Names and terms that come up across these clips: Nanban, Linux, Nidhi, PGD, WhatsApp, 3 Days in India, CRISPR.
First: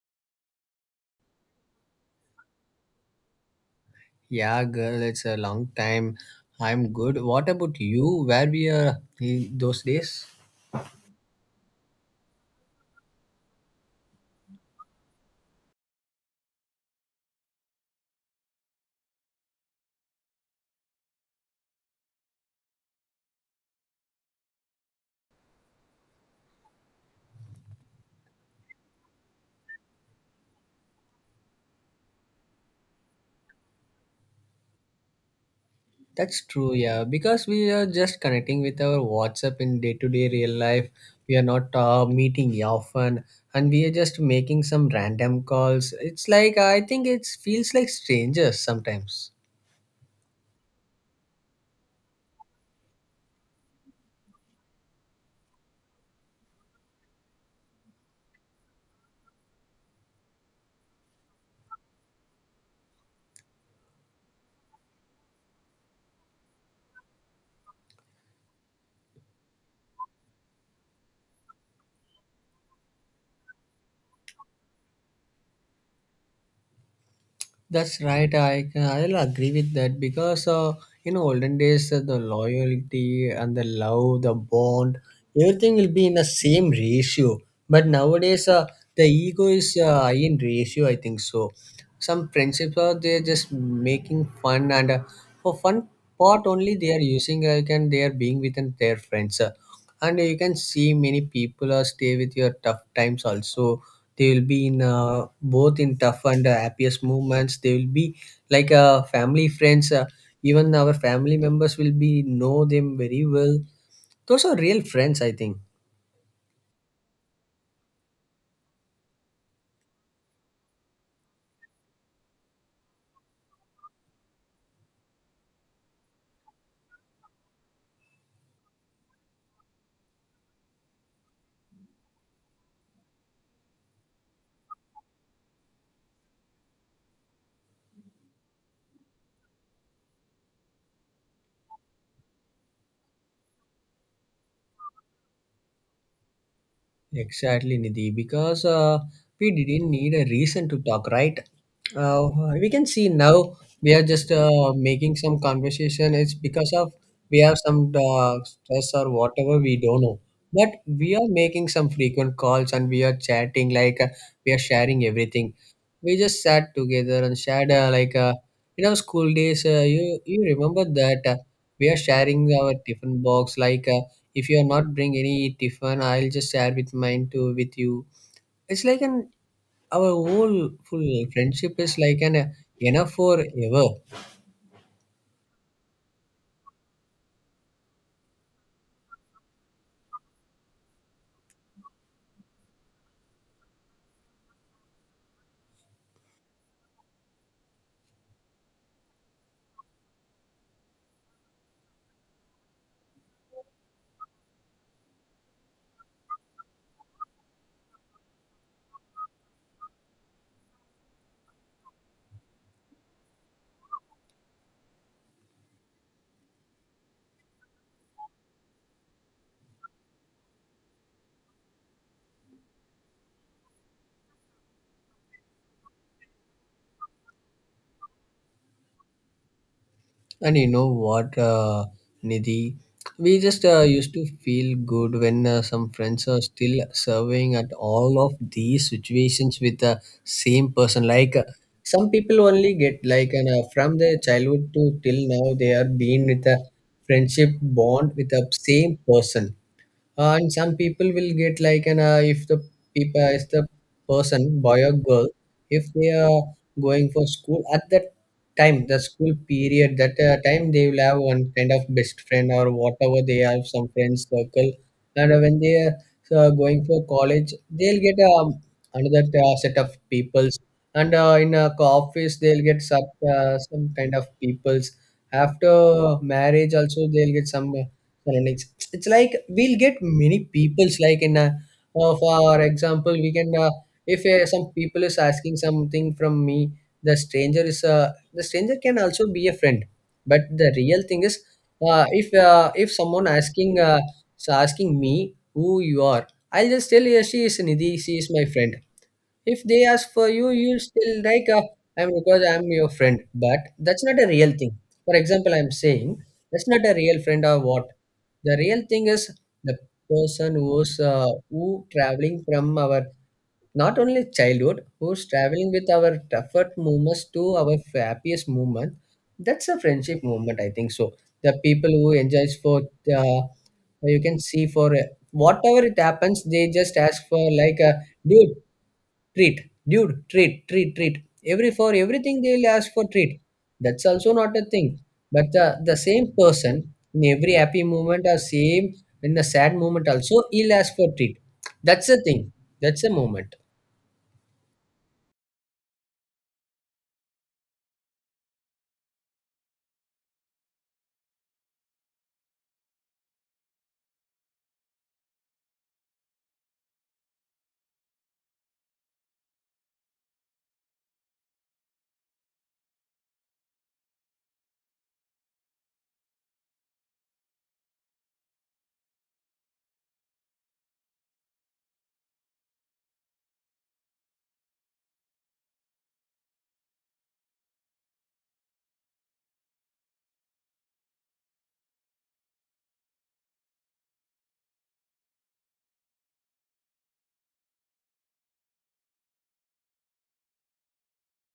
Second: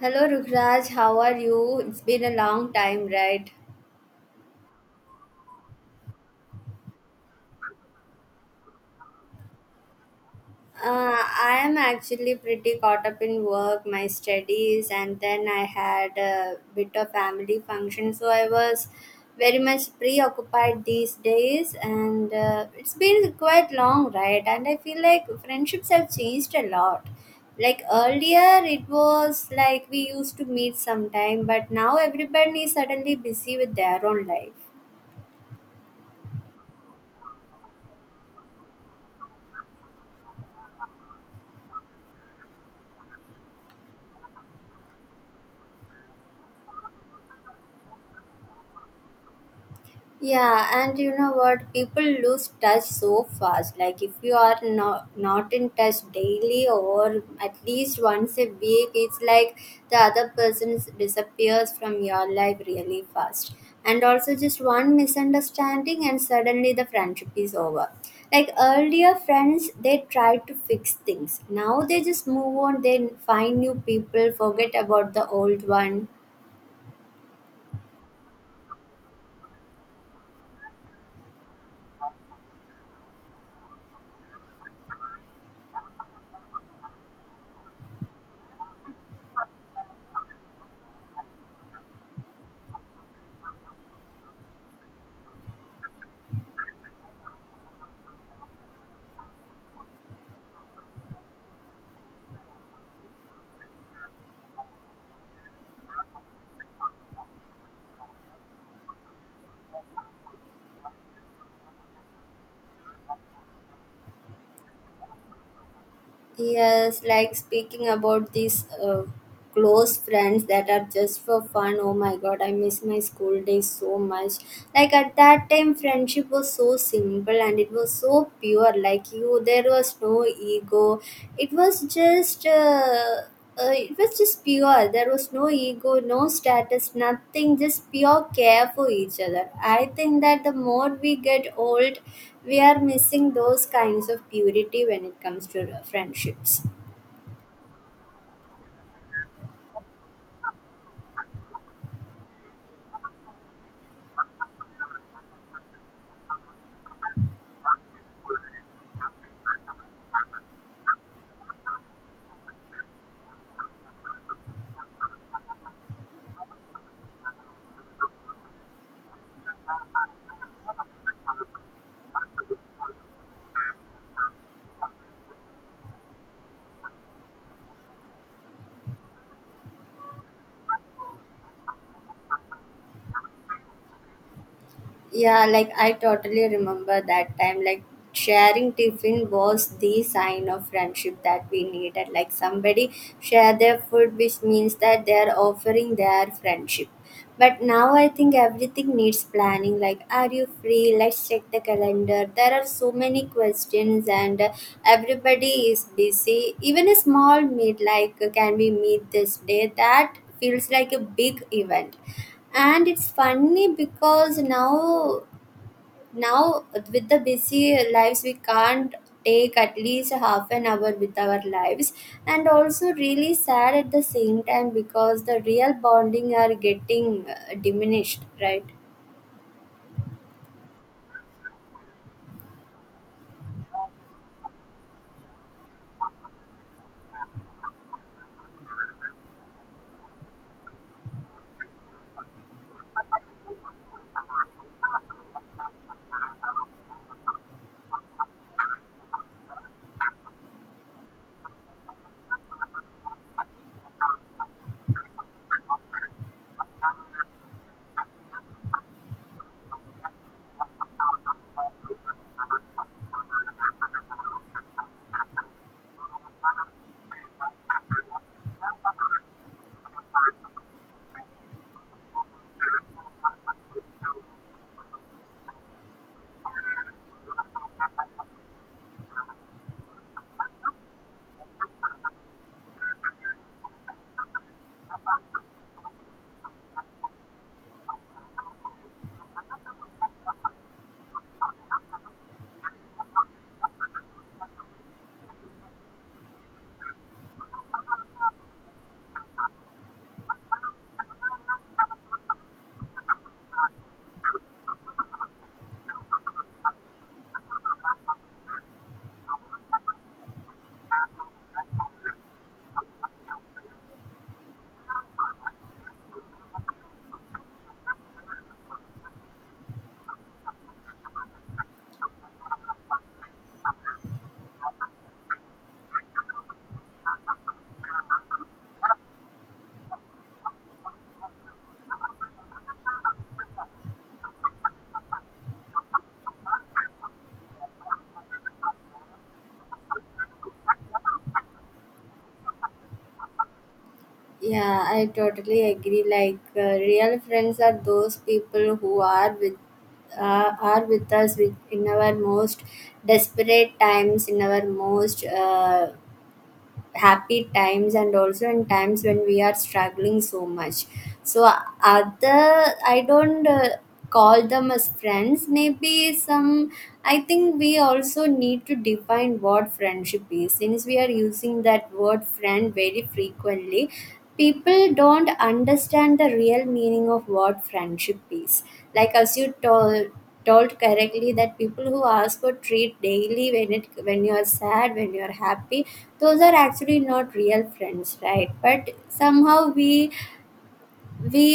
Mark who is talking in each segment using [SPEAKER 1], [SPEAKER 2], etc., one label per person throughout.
[SPEAKER 1] Hello Rukraj, how are you? It's been a long time, right?
[SPEAKER 2] Yeah, girl, it's a long time. I'm good. What about you? Where we are in those days?
[SPEAKER 1] I am actually pretty caught up in work, my studies, and then I had a bit of family function, so I was very much preoccupied these days, and it's been quite long, right? And I feel like friendships have changed a lot. Like earlier, it was like we used to meet sometime, but now everybody is suddenly busy with their own life.
[SPEAKER 2] That's true, yeah. Because we are just connecting with our WhatsApp in day-to-day real life. We are not meeting often, and we are just making some random calls. It's like I think it feels like strangers sometimes.
[SPEAKER 1] Yeah, and you know what? People lose touch so fast. Like if you are not in touch daily or at least once a week, it's like the other person is- disappears from your life really fast. And also just one misunderstanding and suddenly the friendship is over. Like earlier friends they tried to fix things. Now they just move on, they find new people, forget about the old one.
[SPEAKER 2] That's right. I'll agree with that because in olden days the loyalty and the love, the bond, everything will be in the same ratio. But nowadays, the ego is high in ratio, I think so. Some friendships are they're just making fun and for fun part only they are using like, and they are being with their friends. And you can see many people are stay with your tough times also. They will be in both in tough and happiest moments. They will be like family friends, even our family members will be know them very well. Those are real friends, I think.
[SPEAKER 1] Yes, like speaking about these close friends that are just for fun. Oh my god, I miss my school days so much. Like at that time, friendship was so simple and it was so pure. Like you, there was no ego. It was just. Uh, it was just pure. There was no ego, no status, nothing, just pure care for each other. I think that the more we get old, we are missing those kinds of purity when it comes to friendships.
[SPEAKER 2] Exactly, Nidhi, because we didn't need a reason to talk, right? Uh, we can see now we are just making some conversation. It's because of we have some stress or whatever, we don't know. But we are making some frequent calls and we are chatting, like, we are sharing everything. We just sat together and shared, like, in our school days, you remember that we are sharing our tiffin box, like, if you are not bring any tiffin, I'll just share with mine too with you. It's like an our whole full friendship is like an enough for ever.
[SPEAKER 1] Yeah, like I totally remember that time. Like sharing tiffin was the sign of friendship that we needed. Like somebody share their food, which means that they are offering their friendship. But now I think everything needs planning. Like, are you free? Let's check the calendar. There are so many questions, and everybody is busy. Even a small meet, like, can we meet this day? That feels like a big event, and it's funny because now with the busy lives we can't take at least half an hour with our lives, and also really sad at the same time because the real bonding are getting diminished, right?
[SPEAKER 2] And you know what, Nidhi, we just used to feel good when some friends are still serving at all of these situations with the same person. Like some people only get like an, from their childhood to till now they are being with a friendship bond with the same person. And some people will get like an, if the people if the person boy or girl, if they are going for school at that time, the school period, that time, they will have one kind of best friend or whatever, they have some friends circle. And when they are going for college, they'll get another set of peoples. And in a office, they'll get some kind of peoples. After marriage also, they'll get some Linux. It's like we'll get many people's like in a, for example, we can, if some people is asking something from me, the stranger is, the stranger can also be a friend. But the real thing is, if someone asking is asking me who you are, I'll just tell you she is Nidhi, she is my friend. If they ask for you, you'll still like I'm, because I'm your friend, but that's not a real thing. For example, I'm saying that's not a real friend or what. The real thing is the person who's who traveling from our not only childhood, who's traveling with our tougher moments to our happiest moment, that's a friendship moment, I think so. The people who enjoys for uh, you can see for whatever it happens, they just ask for like a dude, treat, dude, treat, treat, treat. Every for everything they will ask for treat. That's also not a thing. But the same person in every happy moment or same in the sad moment also, he'll ask for treat. That's the thing, that's a moment.
[SPEAKER 1] Yeah, I totally agree. Like real friends are those people who are with, are with us with, in our most desperate times, in our most happy times, and also in times when we are struggling so much. So other, I don't call them as friends. Maybe some, I think we also need to define what friendship is, since we are using that word friend very frequently. People don't understand the real meaning of what friendship is. Like as you told correctly, that people who ask for treat daily, when it, when you are sad, when you are happy, those are actually not real friends, right? But somehow we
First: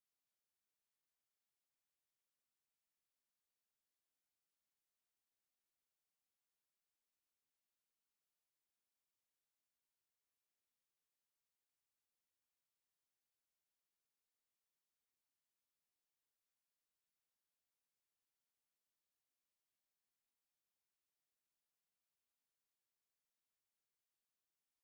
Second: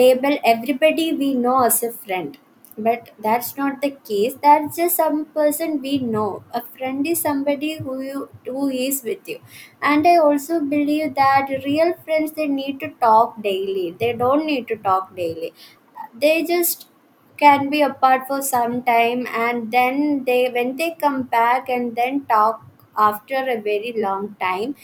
[SPEAKER 1] label everybody we know as a friend, but that's not the case. That's just some person we know. A friend is somebody who you, who is with you. And I also believe that real friends, they need to talk daily. They don't need to talk daily. They just can be apart for some time, and then they, when they come back and then talk after a very long time,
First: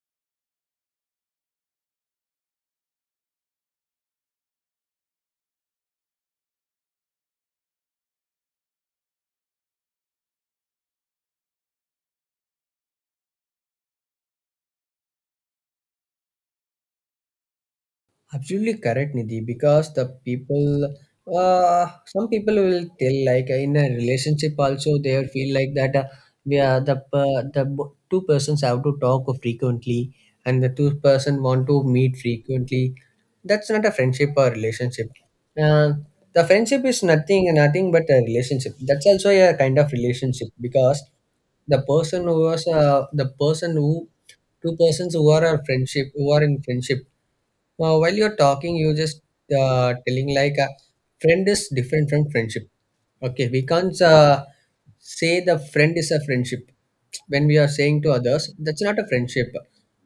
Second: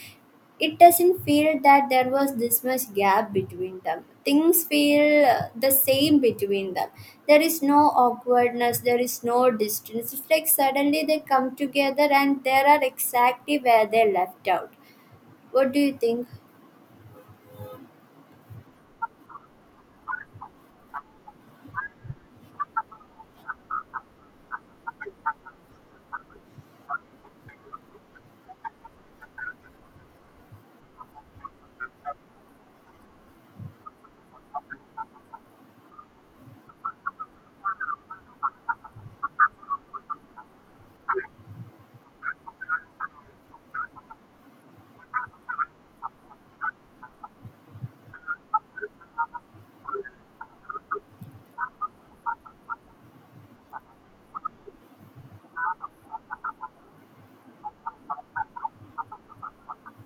[SPEAKER 1] it doesn't feel that there was this much gap between them. Things feel the same between them. There is no awkwardness, there is no distance. It's like suddenly they come together and there are exactly where they left out. What do you think?
[SPEAKER 2] Absolutely correct, Nidhi, because the people, some people will tell like in a relationship also, they will feel like that we are the per- the bo- two persons have to talk frequently and the two-person want to meet frequently. That's not a friendship or relationship. Uh, the friendship is nothing but a relationship. That's also a kind of relationship, because the person who two persons who are a friendship who are in friendship, well, while you're talking, you just telling like a friend is different from friendship. Okay, we can't say the friend is a friendship. When we are saying to others, that's not a friendship.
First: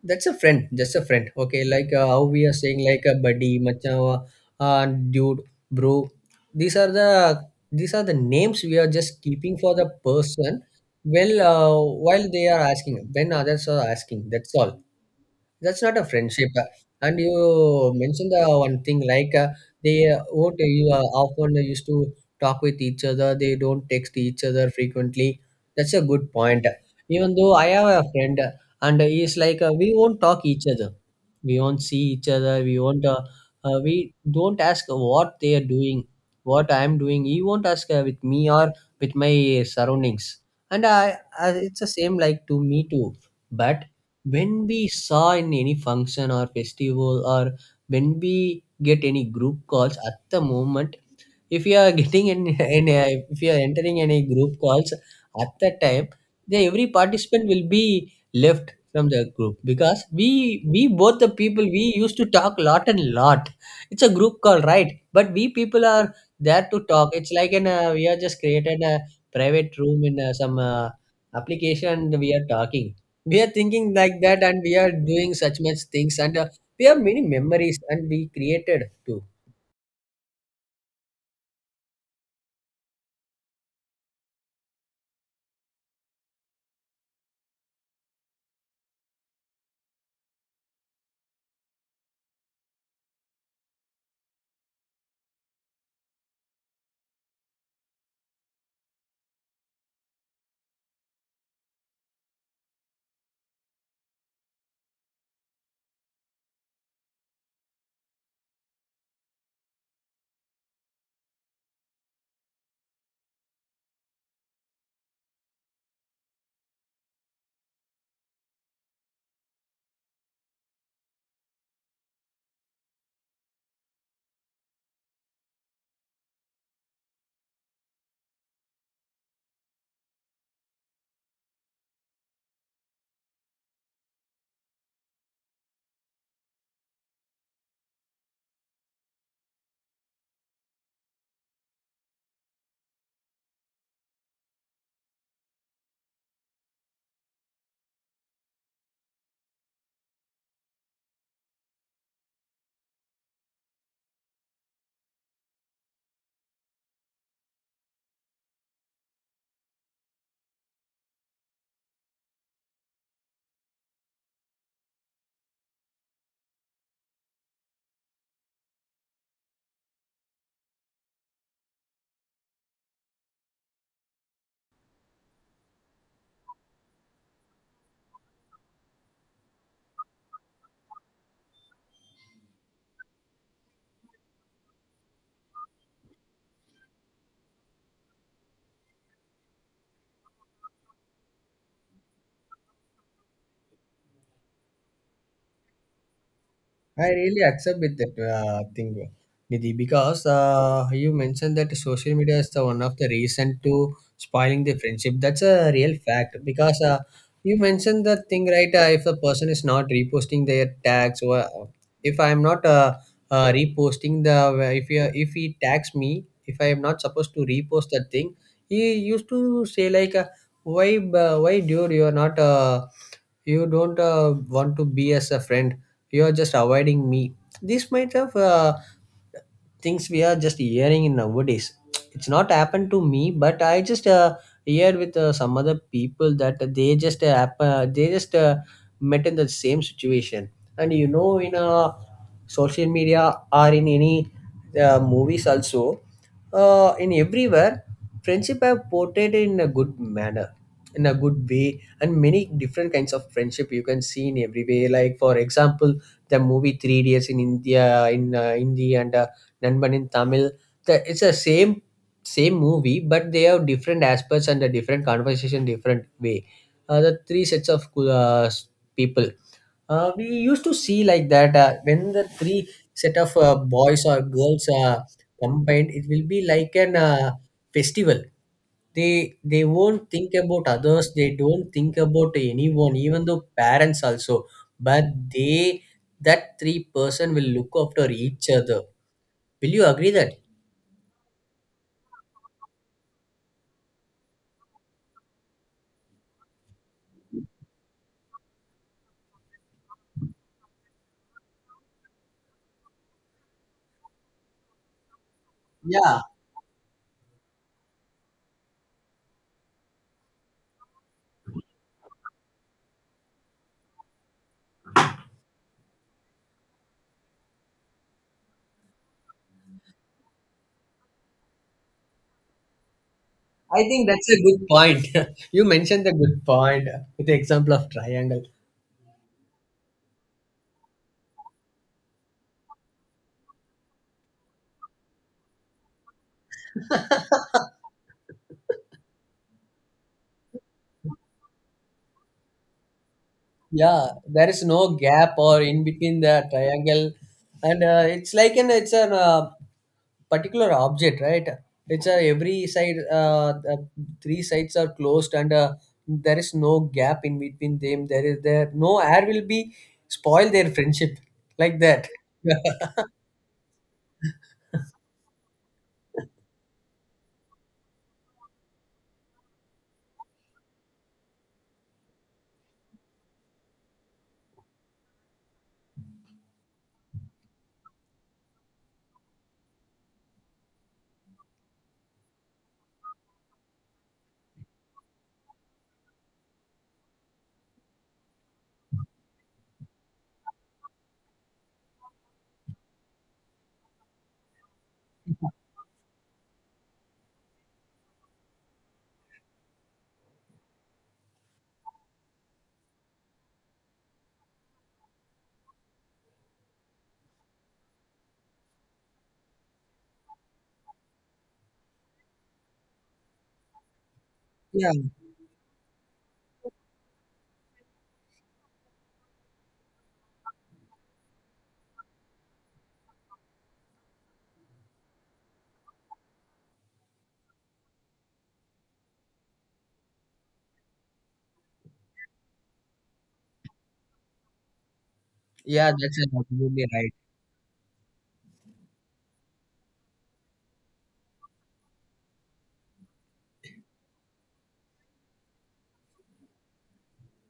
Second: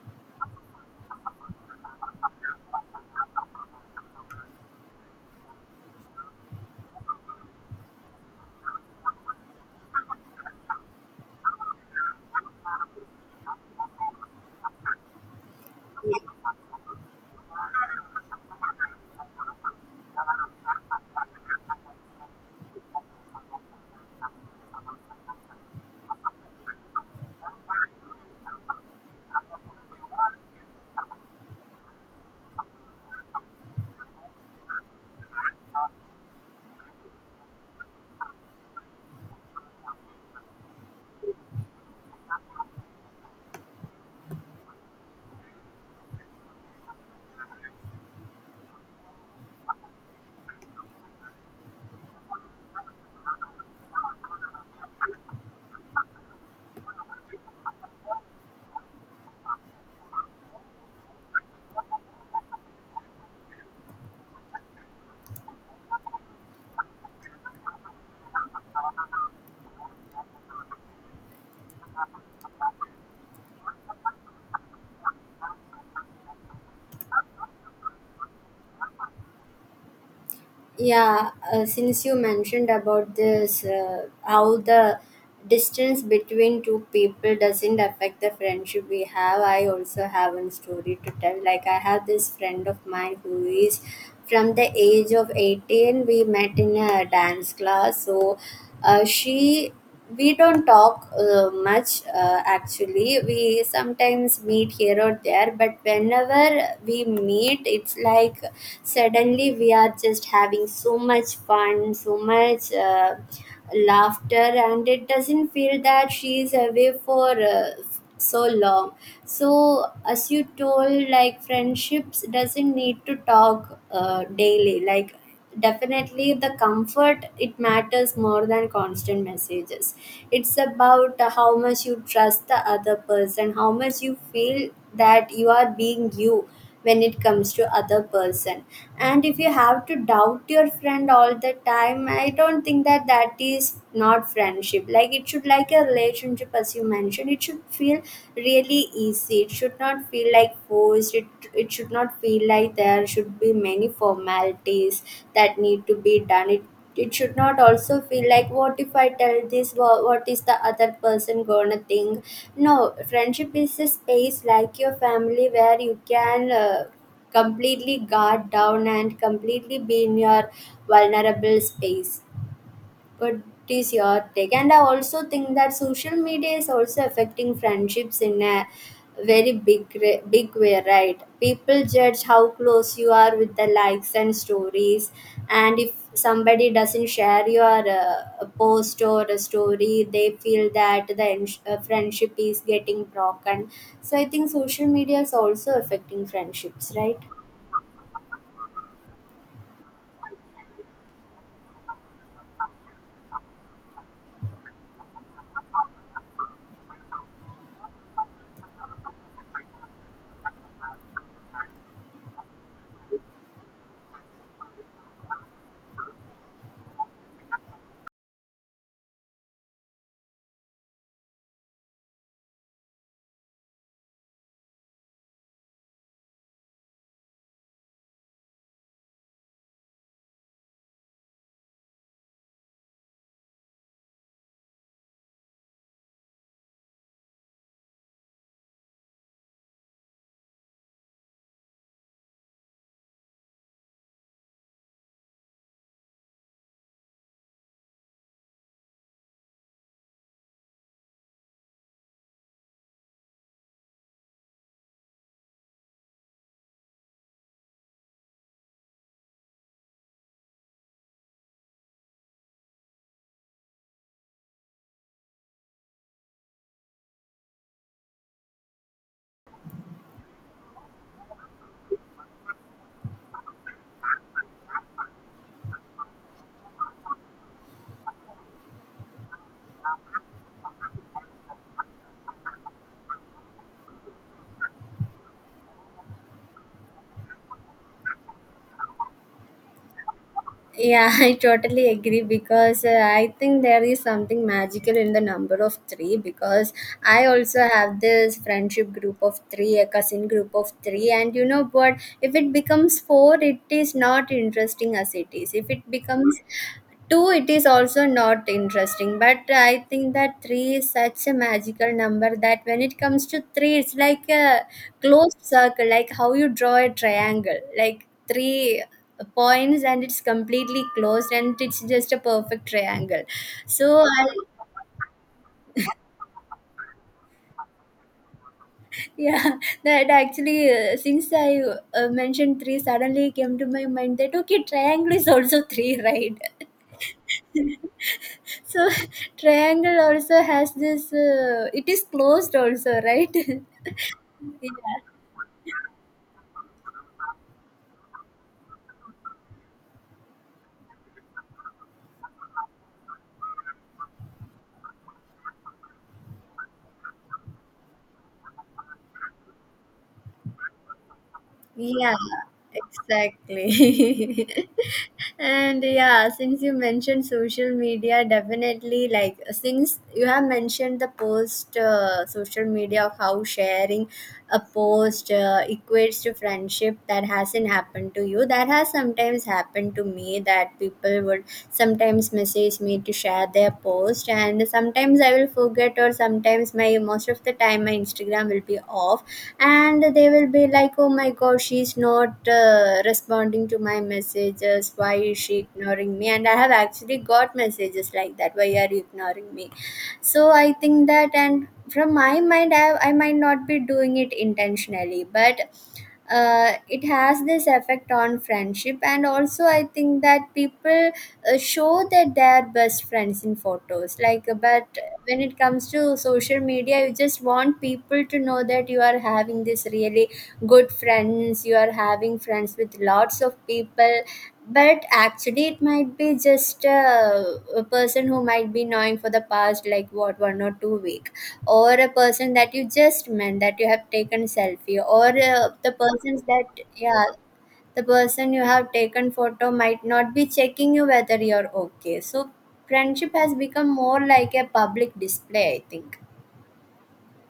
[SPEAKER 2] That's a friend, just a friend. Okay, like how we are saying like a buddy, macha, dude, bro. These are the these are the names we are just keeping for the person. Well, while they are asking, when others are asking, that's all, that's not a friendship. And you mentioned the one thing like they, what you often used to talk with each other. They don't text each other frequently. That's a good point. Even though I have a friend, and he's like we won't talk each other. We won't see each other. We won't. We don't ask what they are doing, what I am doing. He won't ask with me or with my surroundings. And it's the same like to me too. But when we saw in any function or festival, or when we get any group calls at the moment, if you are getting in a, if you are entering any group calls at that time, then every participant will be left from the group, because we both the people we used to talk lot and lot. It's a group call, right? But we people are there to talk. It's like in a, we are just created a private room in a, some application, and we are talking, we are thinking like that, and we are doing such much things, and we have many memories and we created too.
[SPEAKER 1] Yeah, since you mentioned about this, how the distance between two people doesn't affect the friendship we have, I also have a story to tell. Like, I have this friend of mine who is from the age of 18. We met in a dance class. So, she we don't talk much actually. We sometimes meet here or there, but whenever we meet, it's like suddenly we are just having so much fun, so much laughter, and it doesn't feel that she is away for so long. So, as you told, like friendships doesn't need to talk daily. Like definitely the comfort, it matters more than constant messages. It's about how much you trust the other person, how much you feel that you are being you when it comes to other person. And if you have to doubt your friend all the time, I don't think that that is not friendship. Like it should, like a relationship as you mentioned, it should feel really easy. It should not feel like forced. It it should not feel like there should be many formalities that need to be done. It should not also feel like, what if I tell this, what is the other person gonna think. No, friendship is a space like your family where you can completely guard down and completely be in your vulnerable space. But it's your take. And I also think that social media is also affecting friendships in a very big way, right? People judge how close you are with the likes and stories, and if somebody doesn't share your post or a story, they feel that the friendship is getting broken. So I think social media is also affecting friendships,
[SPEAKER 2] I
[SPEAKER 1] right?
[SPEAKER 2] really accept with that thing, Nidhi, because you mentioned that social media is the one of the reason to spoiling the friendship. That's a real fact, because you mentioned that thing, right. If a person is not reposting their tags, or if I am not reposting the, if he tags me, if I am not supposed to repost that thing, he used to say like, why dude, you are not. You don't want to be as a friend, you are just avoiding me. This might have things we are just hearing in nowadays. It's not happened to me, but I just hear with some other people that they just they just met in the same situation. And you know, in social media or in any movies also, in everywhere, friendship have portrayed in a good manner, in a good way. And many different kinds of friendship you can see in every way. Like, for example, the movie 3 days in India in Hindi, and Nanban in Tamil. The, it's the same same movie, but they have different aspects and a different conversation, different way. The three sets of uh, people, we used to see like that, when the three set of boys or girls are combined, it will be like an festival. They won't think about others, they don't think about anyone, even though parents also. But they, that three-person will look after each other. Will you agree that?
[SPEAKER 1] Yeah, I totally agree because I think there is something magical in the number of three. Because I also have this friendship group of three, a cousin group of three, and you know, but if it becomes four, it is not interesting as it is. If it
[SPEAKER 2] Yeah,
[SPEAKER 1] becomes two, it is also not interesting. But I think that three is such a magical number that when it comes to three, it's like a closed circle, like how you draw a triangle, like three points and it's completely closed, and it's just a perfect triangle.
[SPEAKER 2] I
[SPEAKER 1] So
[SPEAKER 2] think
[SPEAKER 1] I,
[SPEAKER 2] that's a good point. You mentioned the good point with the example of triangle.
[SPEAKER 1] yeah, that actually since I mentioned three, suddenly came to my mind that okay, triangle is also three, right? So, triangle also has this. It is closed also, right?
[SPEAKER 2] Yeah, there is
[SPEAKER 1] Yeah.
[SPEAKER 2] no gap or in between the triangle, and it's like an it's an particular object, right? It's a every side, the three sides are closed, and there is no gap in between them. There is there no air will be spoil their friendship like that.
[SPEAKER 1] Yeah. Exactly. And yeah, since you mentioned social media, definitely, like since you have mentioned the post, social media of how sharing a post equates to friendship, that hasn't happened to you, that has sometimes happened to me. That people would sometimes message me to share their post, and sometimes I will forget, or sometimes my, most of the time my Instagram will be off, and they will be like, oh my god, she's not responding to my messages, why is she ignoring me. And I have actually got messages like that, why are you ignoring me? So I think that, and from my mind, I might not be doing it intentionally, but it has this effect on friendship. And also I think that people show that they are best friends in photos, like but
[SPEAKER 2] Yeah,
[SPEAKER 1] when it comes to social media, you just want people to know that you are having this really good friends, you are having friends with lots of people, but actually it might be just a person who might be knowing for the past, like what, one or two week, or a person that you just met that you have taken selfie, or
[SPEAKER 2] yeah,
[SPEAKER 1] the
[SPEAKER 2] that's
[SPEAKER 1] persons
[SPEAKER 2] absolutely
[SPEAKER 1] that,
[SPEAKER 2] right.
[SPEAKER 1] yeah, the person you have taken photo might not be checking you whether you're okay. So friendship has become more like a public display, I think.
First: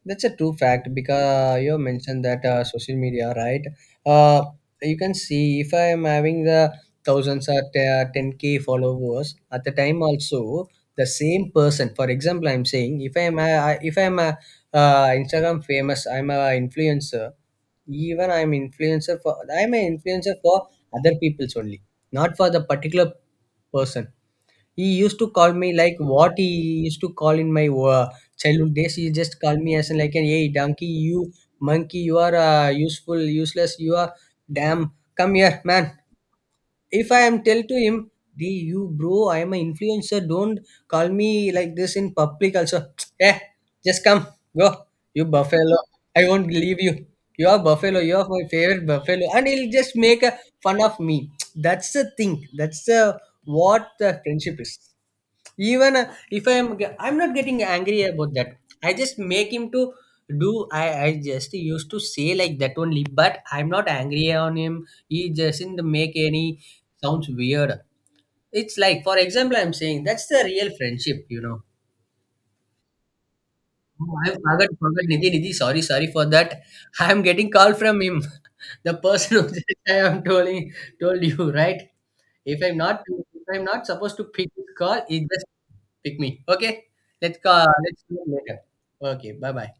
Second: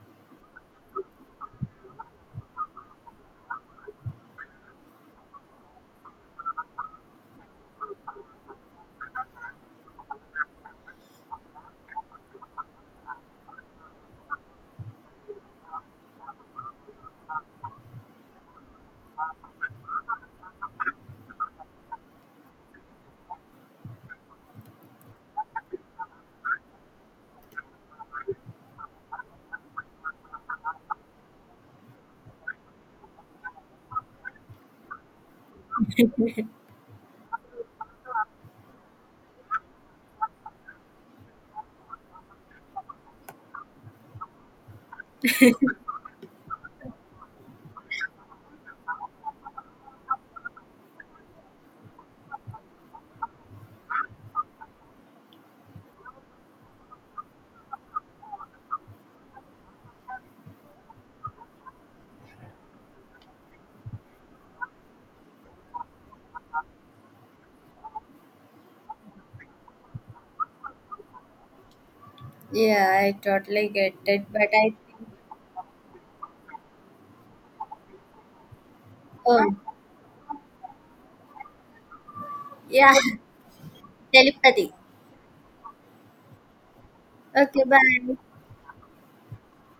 [SPEAKER 2] That's a true fact, because you mentioned that social media, right? Uh, you can see if I am having the thousands or 10K followers at the time also, the same person. For example, I'm saying, if I am a, if I am a Instagram famous, I'm a influencer. Even I'm influencer for I'm an influencer for other people's only, not for the particular person. He used to call me like what he used to call in my childhood days. He just called me as in like an, hey donkey, you monkey, you are useful, useless, you are damn. Come here, man. If I am tell to him, hey you bro, I am an influencer, don't call me like this in public also. Eh, just come, go. You buffalo. I won't leave you. You are buffalo. You are my favorite buffalo, and he'll just make a fun of me. That's the thing. That's the what the friendship is, even if I'm not getting angry about that. I just make him to do, I just used to say like that only, but I'm not angry on him. He doesn't make any sounds weird. It's like, for example, I'm saying, that's the real friendship, you know.
[SPEAKER 1] Yeah, I totally get
[SPEAKER 2] Oh,
[SPEAKER 1] it,
[SPEAKER 2] I
[SPEAKER 1] but I
[SPEAKER 2] forgot
[SPEAKER 1] think,
[SPEAKER 2] forgot Nidhi, sorry for that. I'm getting call from him. The person who
[SPEAKER 1] oh,
[SPEAKER 2] said I am told, told you right. If I'm
[SPEAKER 1] yeah,
[SPEAKER 2] not, if I'm not supposed to pick this
[SPEAKER 1] telepathy,
[SPEAKER 2] call, it just pick me. Okay,
[SPEAKER 1] okay,
[SPEAKER 2] let's
[SPEAKER 1] bye.
[SPEAKER 2] do it later. Okay, bye bye.